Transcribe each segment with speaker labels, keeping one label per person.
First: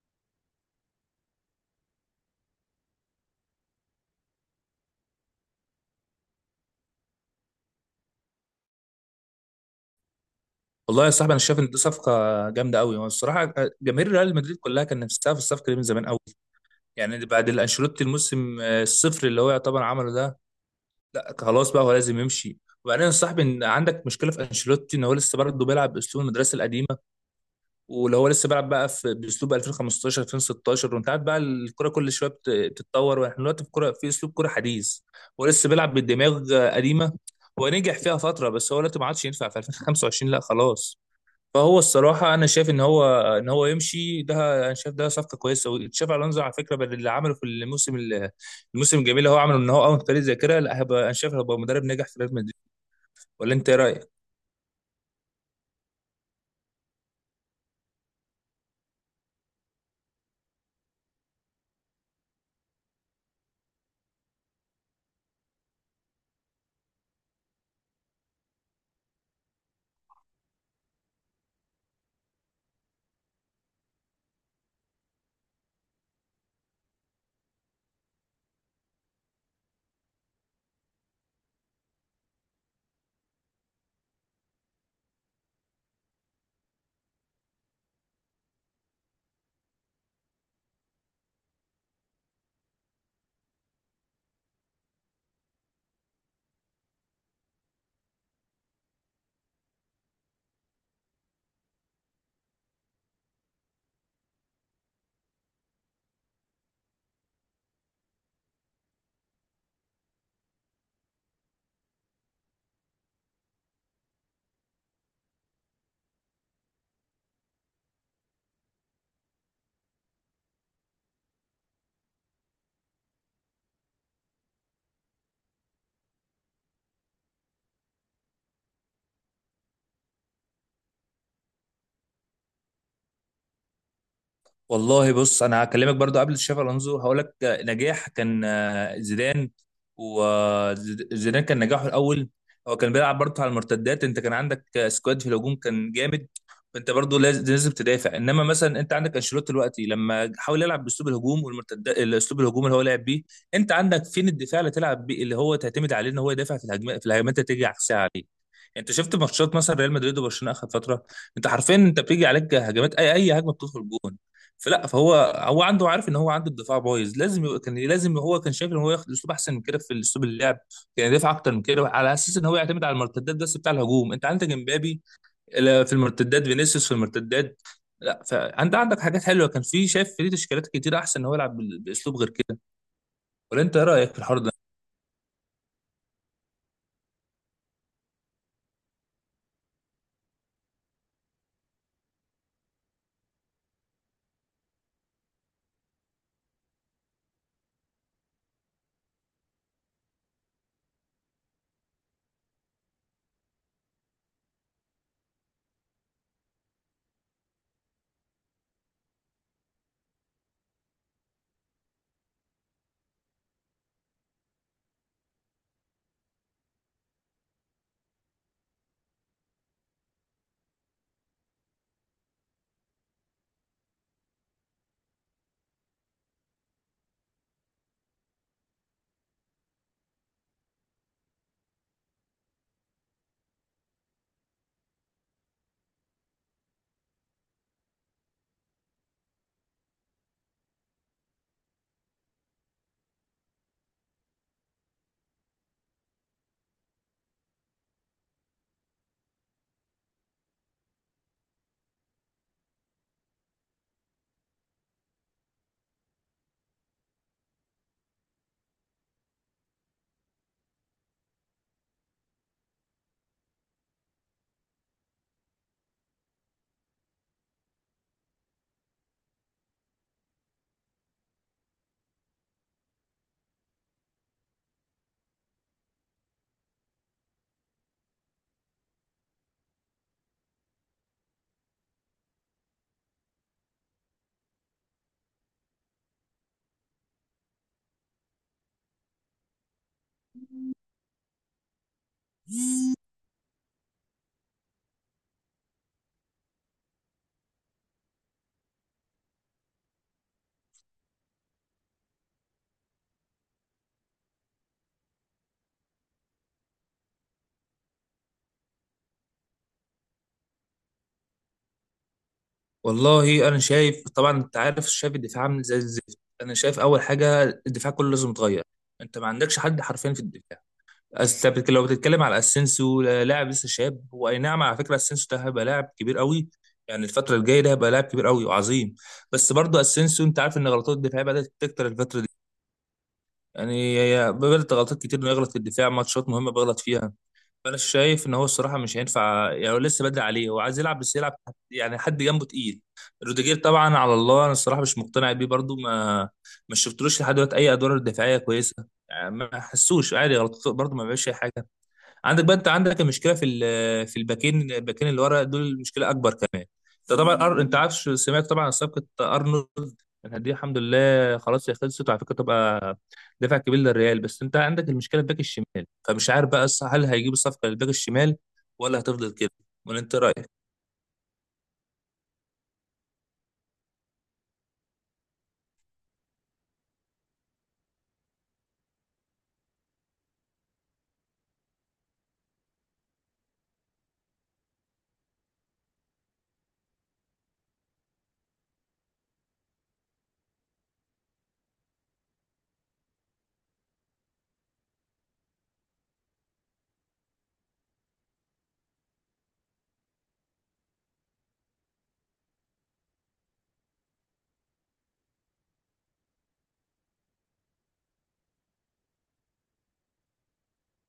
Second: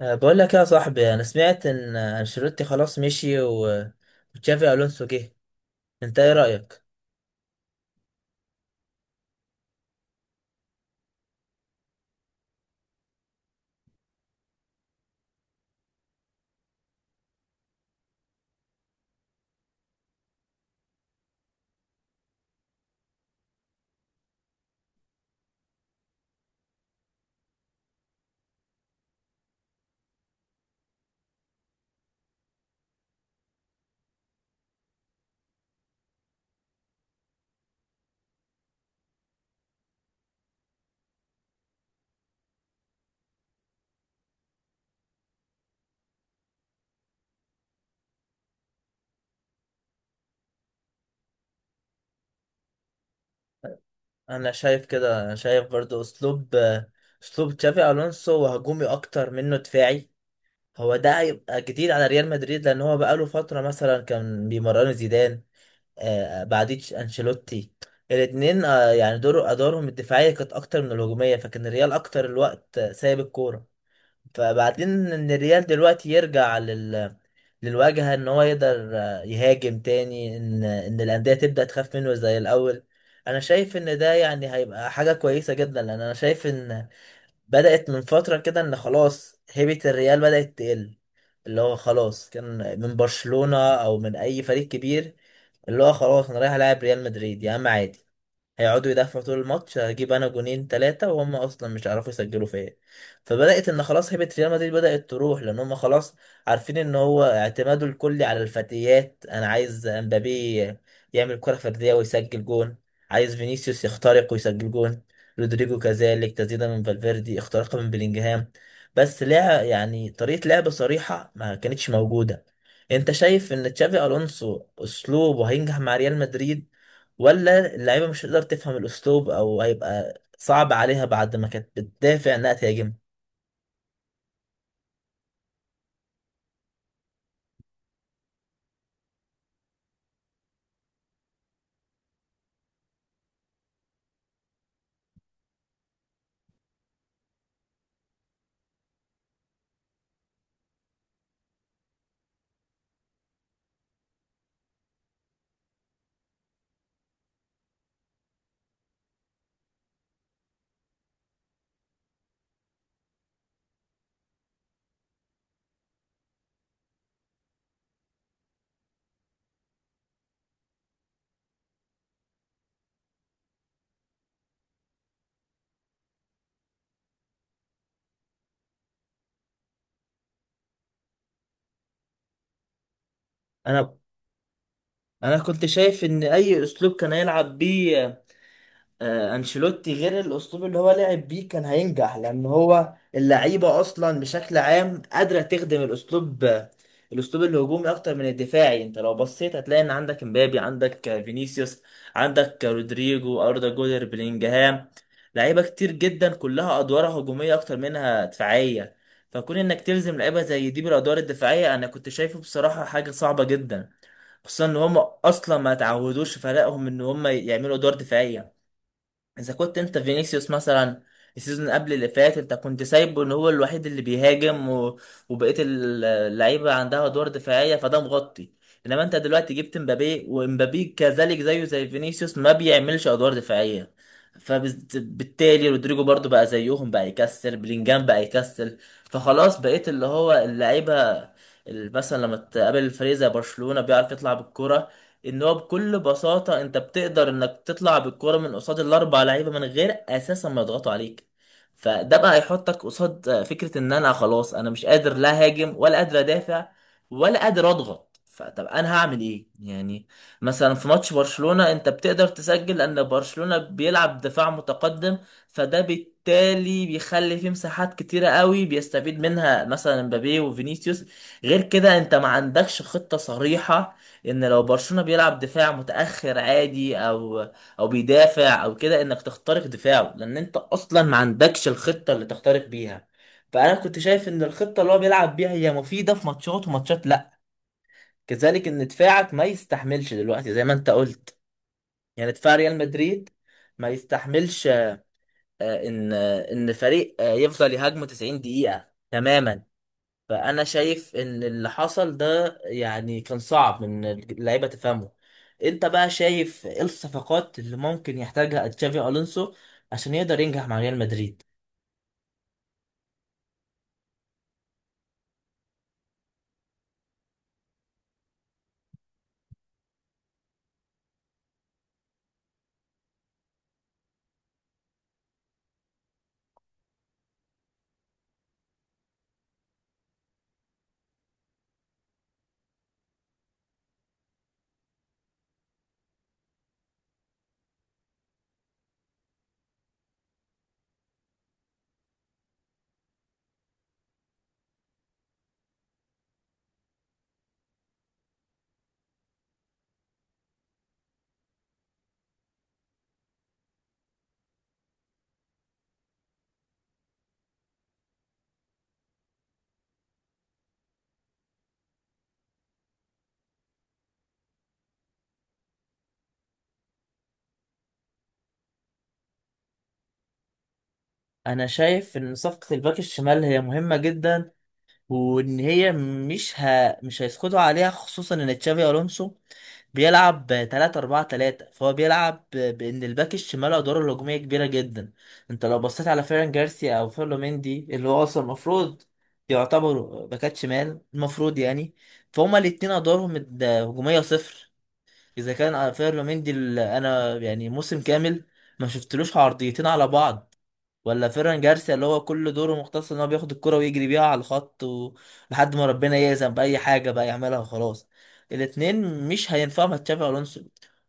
Speaker 1: بقول لك يا صاحبي، انا سمعت ان انشيلوتي خلاص مشي وتشافي الونسو جه. انت ايه رايك؟
Speaker 2: والله يا صاحبي انا شايف ان دي صفقه جامده قوي. والصراحه جماهير ريال مدريد كلها كان نفسها في الصفقه دي من زمان قوي. يعني بعد الانشيلوتي الموسم الصفر اللي هو يعتبر عمله ده، لا خلاص بقى هو لازم يمشي. وبعدين يا صاحبي ان عندك مشكله في انشيلوتي ان هو لسه برضه بيلعب باسلوب المدرسه القديمه. ولو هو لسه بيلعب بقى في باسلوب 2015 2016، وانت عارف بقى الكره كل شويه بتتطور، واحنا دلوقتي في كره في اسلوب كره حديث. هو لسه بيلعب بالدماغ قديمه. هو نجح فيها فتره، بس هو دلوقتي ما عادش ينفع في 2025، لا خلاص. فهو الصراحة أنا شايف إن هو يمشي ده. أنا شايف ده صفقة كويسة. وتشافي ألونزو على فكرة بدل اللي عمله في الموسم الجميل اللي هو عمله إن هو أول فريق زي كده، لا هيبقى، أنا شايف هيبقى مدرب ناجح في ريال مدريد. ولا أنت إيه رأيك؟
Speaker 1: انا شايف كده. أنا شايف برضو اسلوب تشافي الونسو، وهجومي اكتر منه دفاعي. هو ده هيبقى جديد على ريال مدريد، لان هو بقاله فتره مثلا كان بيمرنوا زيدان، بعديه انشيلوتي. الاتنين يعني ادوارهم الدفاعيه كانت اكتر من الهجوميه، فكان الريال اكتر الوقت سايب الكوره. فبعدين ان الريال دلوقتي يرجع للواجهة، ان هو يقدر يهاجم تاني، ان الأندية تبدأ تخاف منه زي الأول. انا شايف ان ده يعني هيبقى حاجة كويسة جدا، لان انا شايف ان بدأت من فترة كده ان خلاص هيبة الريال بدأت تقل. اللي هو خلاص كان من برشلونة او من اي فريق كبير، اللي هو خلاص انا رايح العب ريال مدريد يا عم عادي، هيقعدوا يدافعوا طول الماتش، هجيب انا جونين ثلاثة وهم اصلا مش هيعرفوا يسجلوا فيا. فبدأت ان خلاص هيبة ريال مدريد بدأت تروح، لان هم خلاص عارفين ان هو اعتماده الكلي على الفتيات. انا عايز امبابي يعمل كرة فردية ويسجل جون، عايز فينيسيوس يخترق ويسجل جون، رودريجو كذلك، تسديدة من فالفيردي، اختراقها من بلينجهام. بس لعب، يعني طريقة لعب صريحة ما كانتش موجودة. انت شايف ان تشافي الونسو اسلوبه هينجح مع ريال مدريد؟ ولا اللعيبة مش هتقدر تفهم الأسلوب أو هيبقى صعب عليها بعد ما كانت بتدافع إنها تهاجم؟
Speaker 2: والله بص انا هكلمك برضو قبل تشافي الونزو، هقول لك نجاح كان زيدان. وزيدان كان نجاحه الاول. هو كان بيلعب برضو على المرتدات، انت كان عندك سكواد في الهجوم كان جامد. فانت برضو لازم تدافع. انما مثلا انت عندك انشيلوتي دلوقتي لما حاول يلعب باسلوب الهجوم والمرتدات، الاسلوب الهجوم اللي هو لعب بيه، انت عندك فين الدفاع اللي تلعب بيه اللي هو تعتمد عليه ان هو يدافع في الهجمات اللي تيجي عكسها عليه. انت شفت ماتشات مثلا ريال مدريد وبرشلونه اخر فتره، انت حرفيا انت بيجي عليك هجمات اي هجمه بتدخل جون. فهو عنده، عارف ان هو عنده الدفاع بايظ، لازم يبقى كان لازم هو كان شايف ان هو ياخد اسلوب احسن من كده في اسلوب اللعب. كان يدافع اكتر من كده على اساس ان هو يعتمد على المرتدات، بس بتاع الهجوم انت عندك امبابي، لا في المرتدات، فينيسيوس في المرتدات، لا فانت عندك حاجات حلوه، كان في شايف في تشكيلات كتير احسن ان هو يلعب باسلوب غير كده. ولا انت ايه
Speaker 1: أنا
Speaker 2: رايك في الحوار ده؟
Speaker 1: أنا كنت شايف إن أي أسلوب كان هيلعب بيه انشيلوتي غير الاسلوب اللي هو لعب بيه كان هينجح، لان هو اللعيبه اصلا بشكل عام قادره تخدم الاسلوب، الاسلوب الهجومي اكتر من الدفاعي. انت لو بصيت هتلاقي ان عندك امبابي، عندك فينيسيوس، عندك رودريجو، اردا جولر، بلينجهام، لعيبه كتير جدا كلها ادوارها هجوميه اكتر منها دفاعيه. فكون انك تلزم لعيبه زي دي بالادوار الدفاعيه، انا كنت شايفه بصراحه حاجه صعبه جدا، خصوصا ان هم اصلا ما تعودوش فريقهم ان هم يعملوا ادوار دفاعيه. اذا كنت انت فينيسيوس مثلا، السيزون قبل اللي فات، انت كنت سايبه ان هو الوحيد اللي بيهاجم، و... وبقيه اللعيبه عندها ادوار دفاعيه، فده مغطي. انما انت دلوقتي جبت مبابي، ومبابي كذلك زيه زي فينيسيوس ما بيعملش ادوار دفاعيه، فبالتالي رودريجو برضو بقى زيهم، بقى يكسل، بلينجهام بقى يكسل. فخلاص بقيت اللي هو اللعيبه، مثلا لما تقابل فريق زي برشلونه بيعرف يطلع بالكرة، ان هو بكل بساطه انت بتقدر انك تطلع بالكوره من قصاد الاربع لعيبه من غير اساسا ما يضغطوا عليك. فده بقى هيحطك قصاد فكره ان انا خلاص، انا مش قادر لا هاجم ولا قادر ادافع ولا قادر اضغط، فطب انا هعمل ايه يعني؟ مثلا في ماتش برشلونه انت بتقدر تسجل، لان برشلونه بيلعب دفاع متقدم، فده بالتالي بيخلي فيه مساحات كتيره قوي بيستفيد منها مثلا مبابي وفينيسيوس. غير كده انت ما عندكش خطه صريحه ان لو برشلونة بيلعب دفاع متأخر عادي، او بيدافع او كده، انك تخترق دفاعه، لان انت اصلا ما عندكش الخطة اللي تخترق بيها. فانا كنت شايف ان الخطة اللي هو بيلعب بيها هي مفيدة في ماتشات، وماتشات لا، كذلك ان دفاعك ما يستحملش دلوقتي زي ما انت قلت. يعني دفاع ريال مدريد ما يستحملش ان ان فريق يفضل يهاجمه 90 دقيقة تماما. فانا شايف ان اللي حصل ده يعني كان صعب ان اللعيبه تفهمه. انت بقى شايف ايه الصفقات اللي ممكن يحتاجها تشافي الونسو عشان يقدر ينجح مع ريال مدريد؟
Speaker 2: والله انا شايف طبعا انت عارف، شايف الدفاع عامل زي الزفت. انا شايف اول حاجه الدفاع كله لازم يتغير. انت ما عندكش حد حرفيا في الدفاع. أصل أنت لو بتتكلم على اسينسيو، لاعب لسه شاب، هو اي نعم. على فكره اسينسيو ده هيبقى لاعب كبير قوي. يعني الفتره الجايه ده هيبقى لاعب كبير قوي وعظيم. بس برضه اسينسيو انت عارف ان غلطات الدفاع بدات تكتر الفتره دي. يعني بدات غلطات كتير انه يغلط في الدفاع، ماتشات مهمه بيغلط فيها. انا شايف ان هو الصراحه مش هينفع. يعني هو لسه بدري عليه، هو عايز يلعب بس يلعب يعني حد جنبه تقيل. روديجير طبعا على الله، انا الصراحه مش مقتنع بيه برضو، ما شفتلوش لحد دلوقتي اي ادوار دفاعيه كويسه. يعني ما حسوش عادي غلط، برضو ما بيعملش اي حاجه. عندك بقى، انت عندك المشكله في في الباكين اللي ورا دول المشكله اكبر كمان. انت طبعا انت عارف، سمعت طبعا عن صفقه ارنولد. يعني دي الحمد لله خلاص هي خلصت، وعلى فكره تبقى دفع كبير للريال. بس انت عندك المشكله الباك الشمال، فمش عارف بقى، هل هيجيب الصفقه للباك الشمال ولا هتفضل كده؟ ولا انت رايك؟
Speaker 1: انا شايف ان صفقه الباك الشمال هي مهمه جدا، وان هي مش هيسقطوا عليها، خصوصا ان تشافي الونسو بيلعب 3-4-3، فهو بيلعب بان الباك الشمال ادواره الهجوميه كبيره جدا. انت لو بصيت على فيران جارسيا او فيرلو مندي اللي هو اصلا المفروض يعتبروا باكات شمال المفروض يعني، فهما الاتنين ادوارهم هجوميه صفر. اذا كان فيرلو مندي انا يعني موسم كامل ما شفتلوش عرضيتين على بعض، ولا فيران جارسيا اللي هو كل دوره مختص ان هو بياخد الكرة ويجري بيها على الخط، لحد ما ربنا يأذن بأي حاجة بقى يعملها وخلاص. الاتنين مش هينفعوا مع تشافي ألونسو،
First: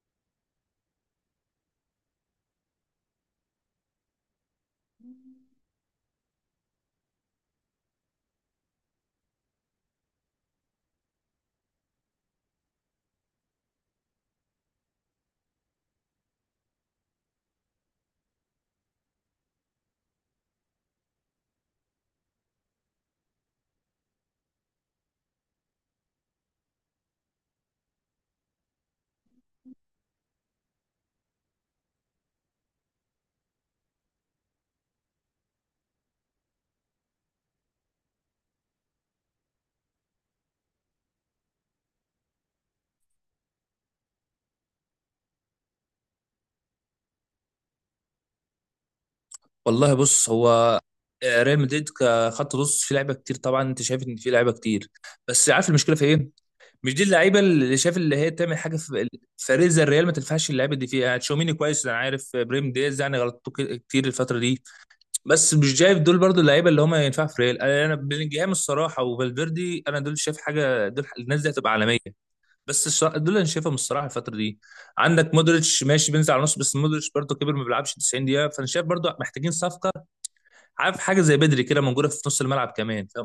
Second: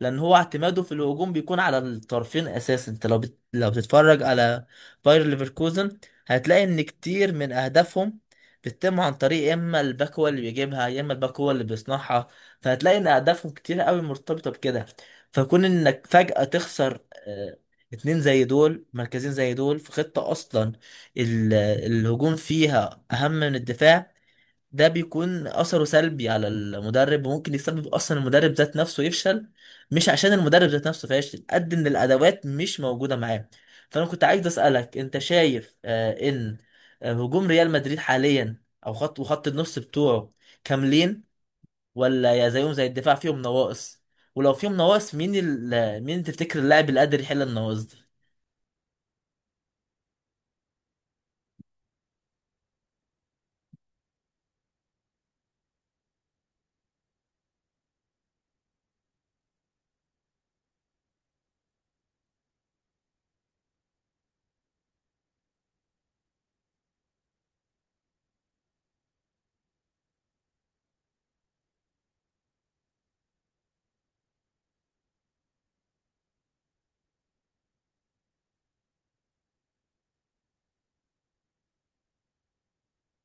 Speaker 1: لأن هو اعتماده في الهجوم بيكون على الطرفين أساسا. أنت لو لو بتتفرج على باير ليفركوزن هتلاقي إن كتير من أهدافهم بتتم عن طريق، يا إما الباك هو اللي بيجيبها، يا إما الباك هو اللي بيصنعها. فهتلاقي إن أهدافهم كتير قوي مرتبطة بكده. فكون إنك فجأة تخسر آه، اتنين زي دول مركزين زي دول في خطة أصلا الهجوم فيها أهم من الدفاع، ده بيكون أثره سلبي على المدرب، وممكن يسبب أصلا المدرب ذات نفسه يفشل، مش عشان المدرب ذات نفسه فاشل، قد إن الأدوات مش موجودة معاه. فأنا كنت عايز أسألك، أنت شايف إن هجوم ريال مدريد حاليا، أو خط وخط النص بتوعه، كاملين؟ ولا يا زيهم زي الدفاع فيهم نواقص؟ ولو فيهم نواقص، مين مين تفتكر اللاعب اللي قادر يحل النواقص دي؟
Speaker 2: والله بص، هو ريال مدريد كخط نص في لعيبه كتير، طبعا انت شايف ان في لعيبه كتير، بس عارف المشكله في ايه؟ مش دي اللعيبه اللي شايف اللي هي تعمل حاجه في فريق زي الريال، ما تنفعش اللعيبه دي فيها. يعني تشاوميني كويس، انا عارف، بريم دياز يعني غلطته كتير الفتره دي. بس مش شايف دول برضو اللعيبه اللي هم ينفعوا في ريال. انا بلينجهام الصراحه وفالفيردي، انا دول شايف حاجه، دول الناس دي هتبقى عالميه. بس دول انا شايفهم الصراحه الفتره دي. عندك مودريتش ماشي بينزل على النص، بس مودريتش برضو كبر، ما بيلعبش 90 دقيقه. فانا شايف برضو محتاجين صفقه. عارف حاجه زي بدري كده موجوده في نص الملعب كمان، فاهم؟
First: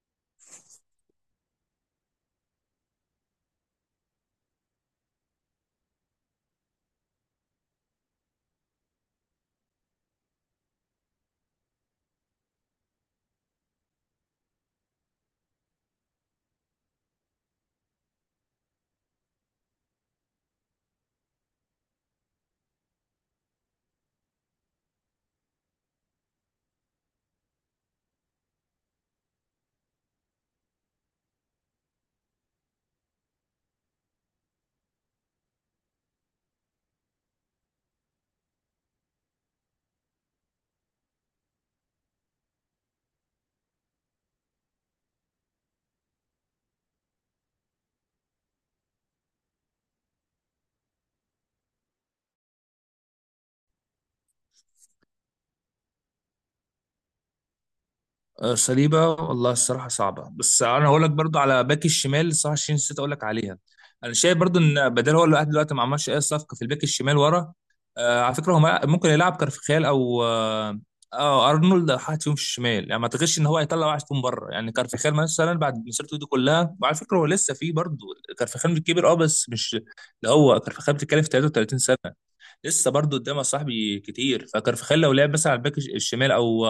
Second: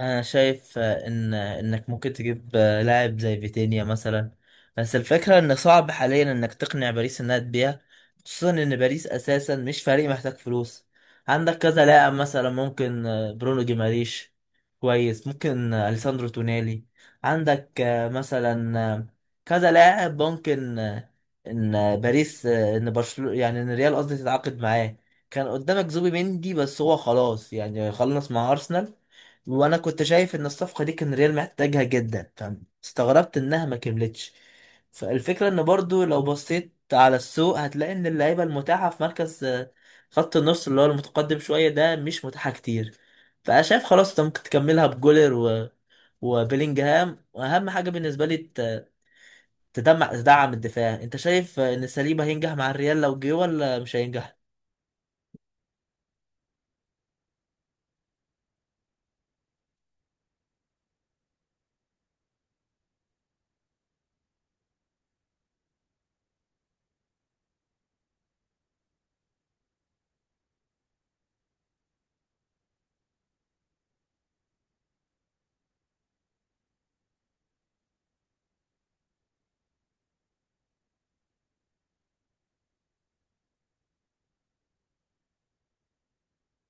Speaker 1: انا شايف ان انك ممكن تجيب لاعب زي فيتينيا مثلا، بس الفكره ان صعب حاليا انك تقنع باريس انها تبيع، خصوصا ان باريس اساسا مش فريق محتاج فلوس. عندك كذا لاعب، مثلا ممكن برونو جيماريش، كويس، ممكن اليساندرو تونالي، عندك مثلا كذا لاعب، ممكن ان باريس، ان برشلونه، يعني ان ريال قصدي تتعاقد معاه. كان قدامك زوبي مندي بس هو خلاص يعني خلص مع ارسنال، وانا كنت شايف ان الصفقه دي كان ريال محتاجها جدا، فاستغربت انها ما كملتش. فالفكره ان برضو لو بصيت على السوق هتلاقي ان اللعيبه المتاحه في مركز خط النص اللي هو المتقدم شويه ده مش متاحه كتير. فانا شايف خلاص انت ممكن تكملها بجولر و... وبيلينجهام، واهم حاجه بالنسبه لي تدعم الدفاع. انت شايف ان ساليبا هينجح مع الريال لو جه ولا مش هينجح؟
Speaker 2: صليبة، والله الصراحة صعبة. بس أنا هقول لك برضو على باك الشمال الصراحة الشين، نسيت أقول لك عليها. أنا شايف برضو إن بدل هو لوحده دلوقتي ما عملش أي صفقة في الباك الشمال ورا. آه على فكرة هو ممكن يلعب كارفخال أو أرنولد أو حد فيهم في الشمال. يعني ما أعتقدش إن هو هيطلع واحد فيهم بره. يعني كارفخال مثلا بعد مسيرته دي كلها، وعلى فكرة هو لسه فيه برضو. كارفخال كبير أه، بس مش ده. هو كارفخال بتتكلم في 33 سنة، لسه برضو قدامه صاحبي كتير. فكارفخال لو لعب مثلا على الباك الشمال أو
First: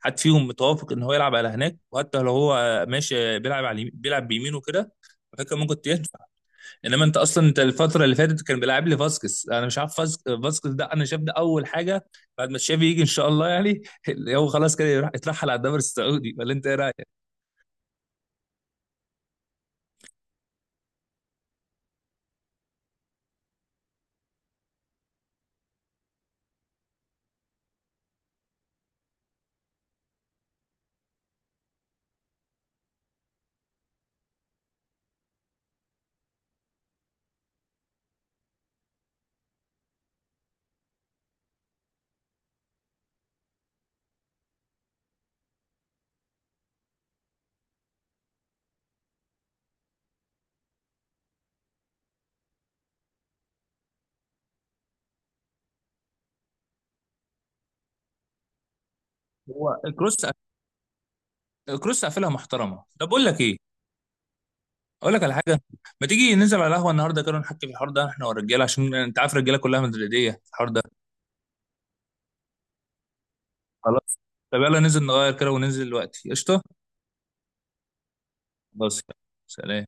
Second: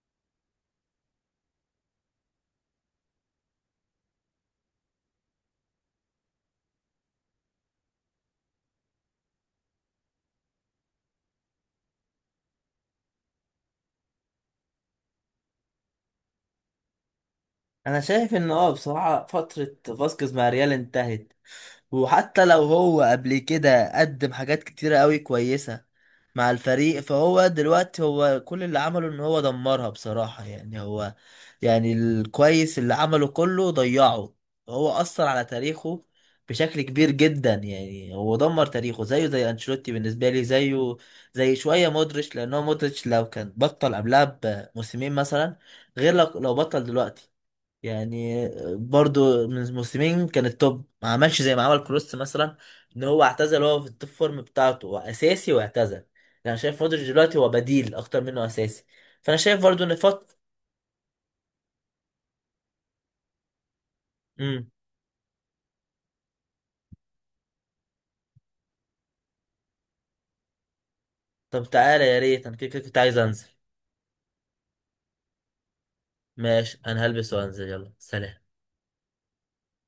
Speaker 2: حد فيهم متوافق ان هو يلعب على هناك، وحتى لو هو ماشي بيلعب على بيلعب بيمينه كده، فكان ممكن تنفع. انما انت اصلا، انت الفتره اللي فاتت كان بيلعب لي فاسكس، انا مش عارف فاسكس ده، انا شايف ده اول حاجه بعد ما تشافي يجي ان شاء الله، يعني اللي هو خلاص كده يروح يترحل على الدوري السعودي. ولا انت ايه رايك؟
Speaker 1: انا شايف ان بصراحه فتره فاسكيز مع الريال انتهت، وحتى لو هو قبل كده قدم حاجات كتيرة قوي كويسة مع الفريق، فهو دلوقتي هو كل اللي عمله ان هو دمرها بصراحة. يعني هو يعني الكويس اللي عمله كله ضيعه، هو أثر على تاريخه بشكل كبير جدا. يعني هو دمر تاريخه، زيه زي أنشيلوتي بالنسبة لي، زيه زي شوية مودريتش. لأن هو مودريتش لو كان بطل قبلها بموسمين مثلا، غير لو بطل دلوقتي يعني. برضو من موسمين كان التوب، ما عملش زي ما عمل كروس مثلا، ان هو اعتزل وهو في التوب فورم بتاعته، هو اساسي واعتزل يعني. انا شايف مودريتش دلوقتي هو بديل اكتر منه اساسي. فانا شايف
Speaker 2: هو
Speaker 1: برضو ان
Speaker 2: الكروس،
Speaker 1: فط
Speaker 2: قافلها محترمه. طب اقول لك ايه؟
Speaker 1: امم
Speaker 2: اقول لك على حاجه. ما تيجي ننزل على القهوه النهارده كده ونحكي في الحوار ده، احنا والرجاله، عشان انت عارف الرجاله كلها مدريديه في الحوار ده.
Speaker 1: طب تعالى، يا ريت، انا كده كده كنت عايز انزل.
Speaker 2: خلاص. طب يلا ننزل نغير كده وننزل دلوقتي، قشطه.
Speaker 1: ماشي، انا هلبس وانزل، يلا سلام.
Speaker 2: بس. سلام.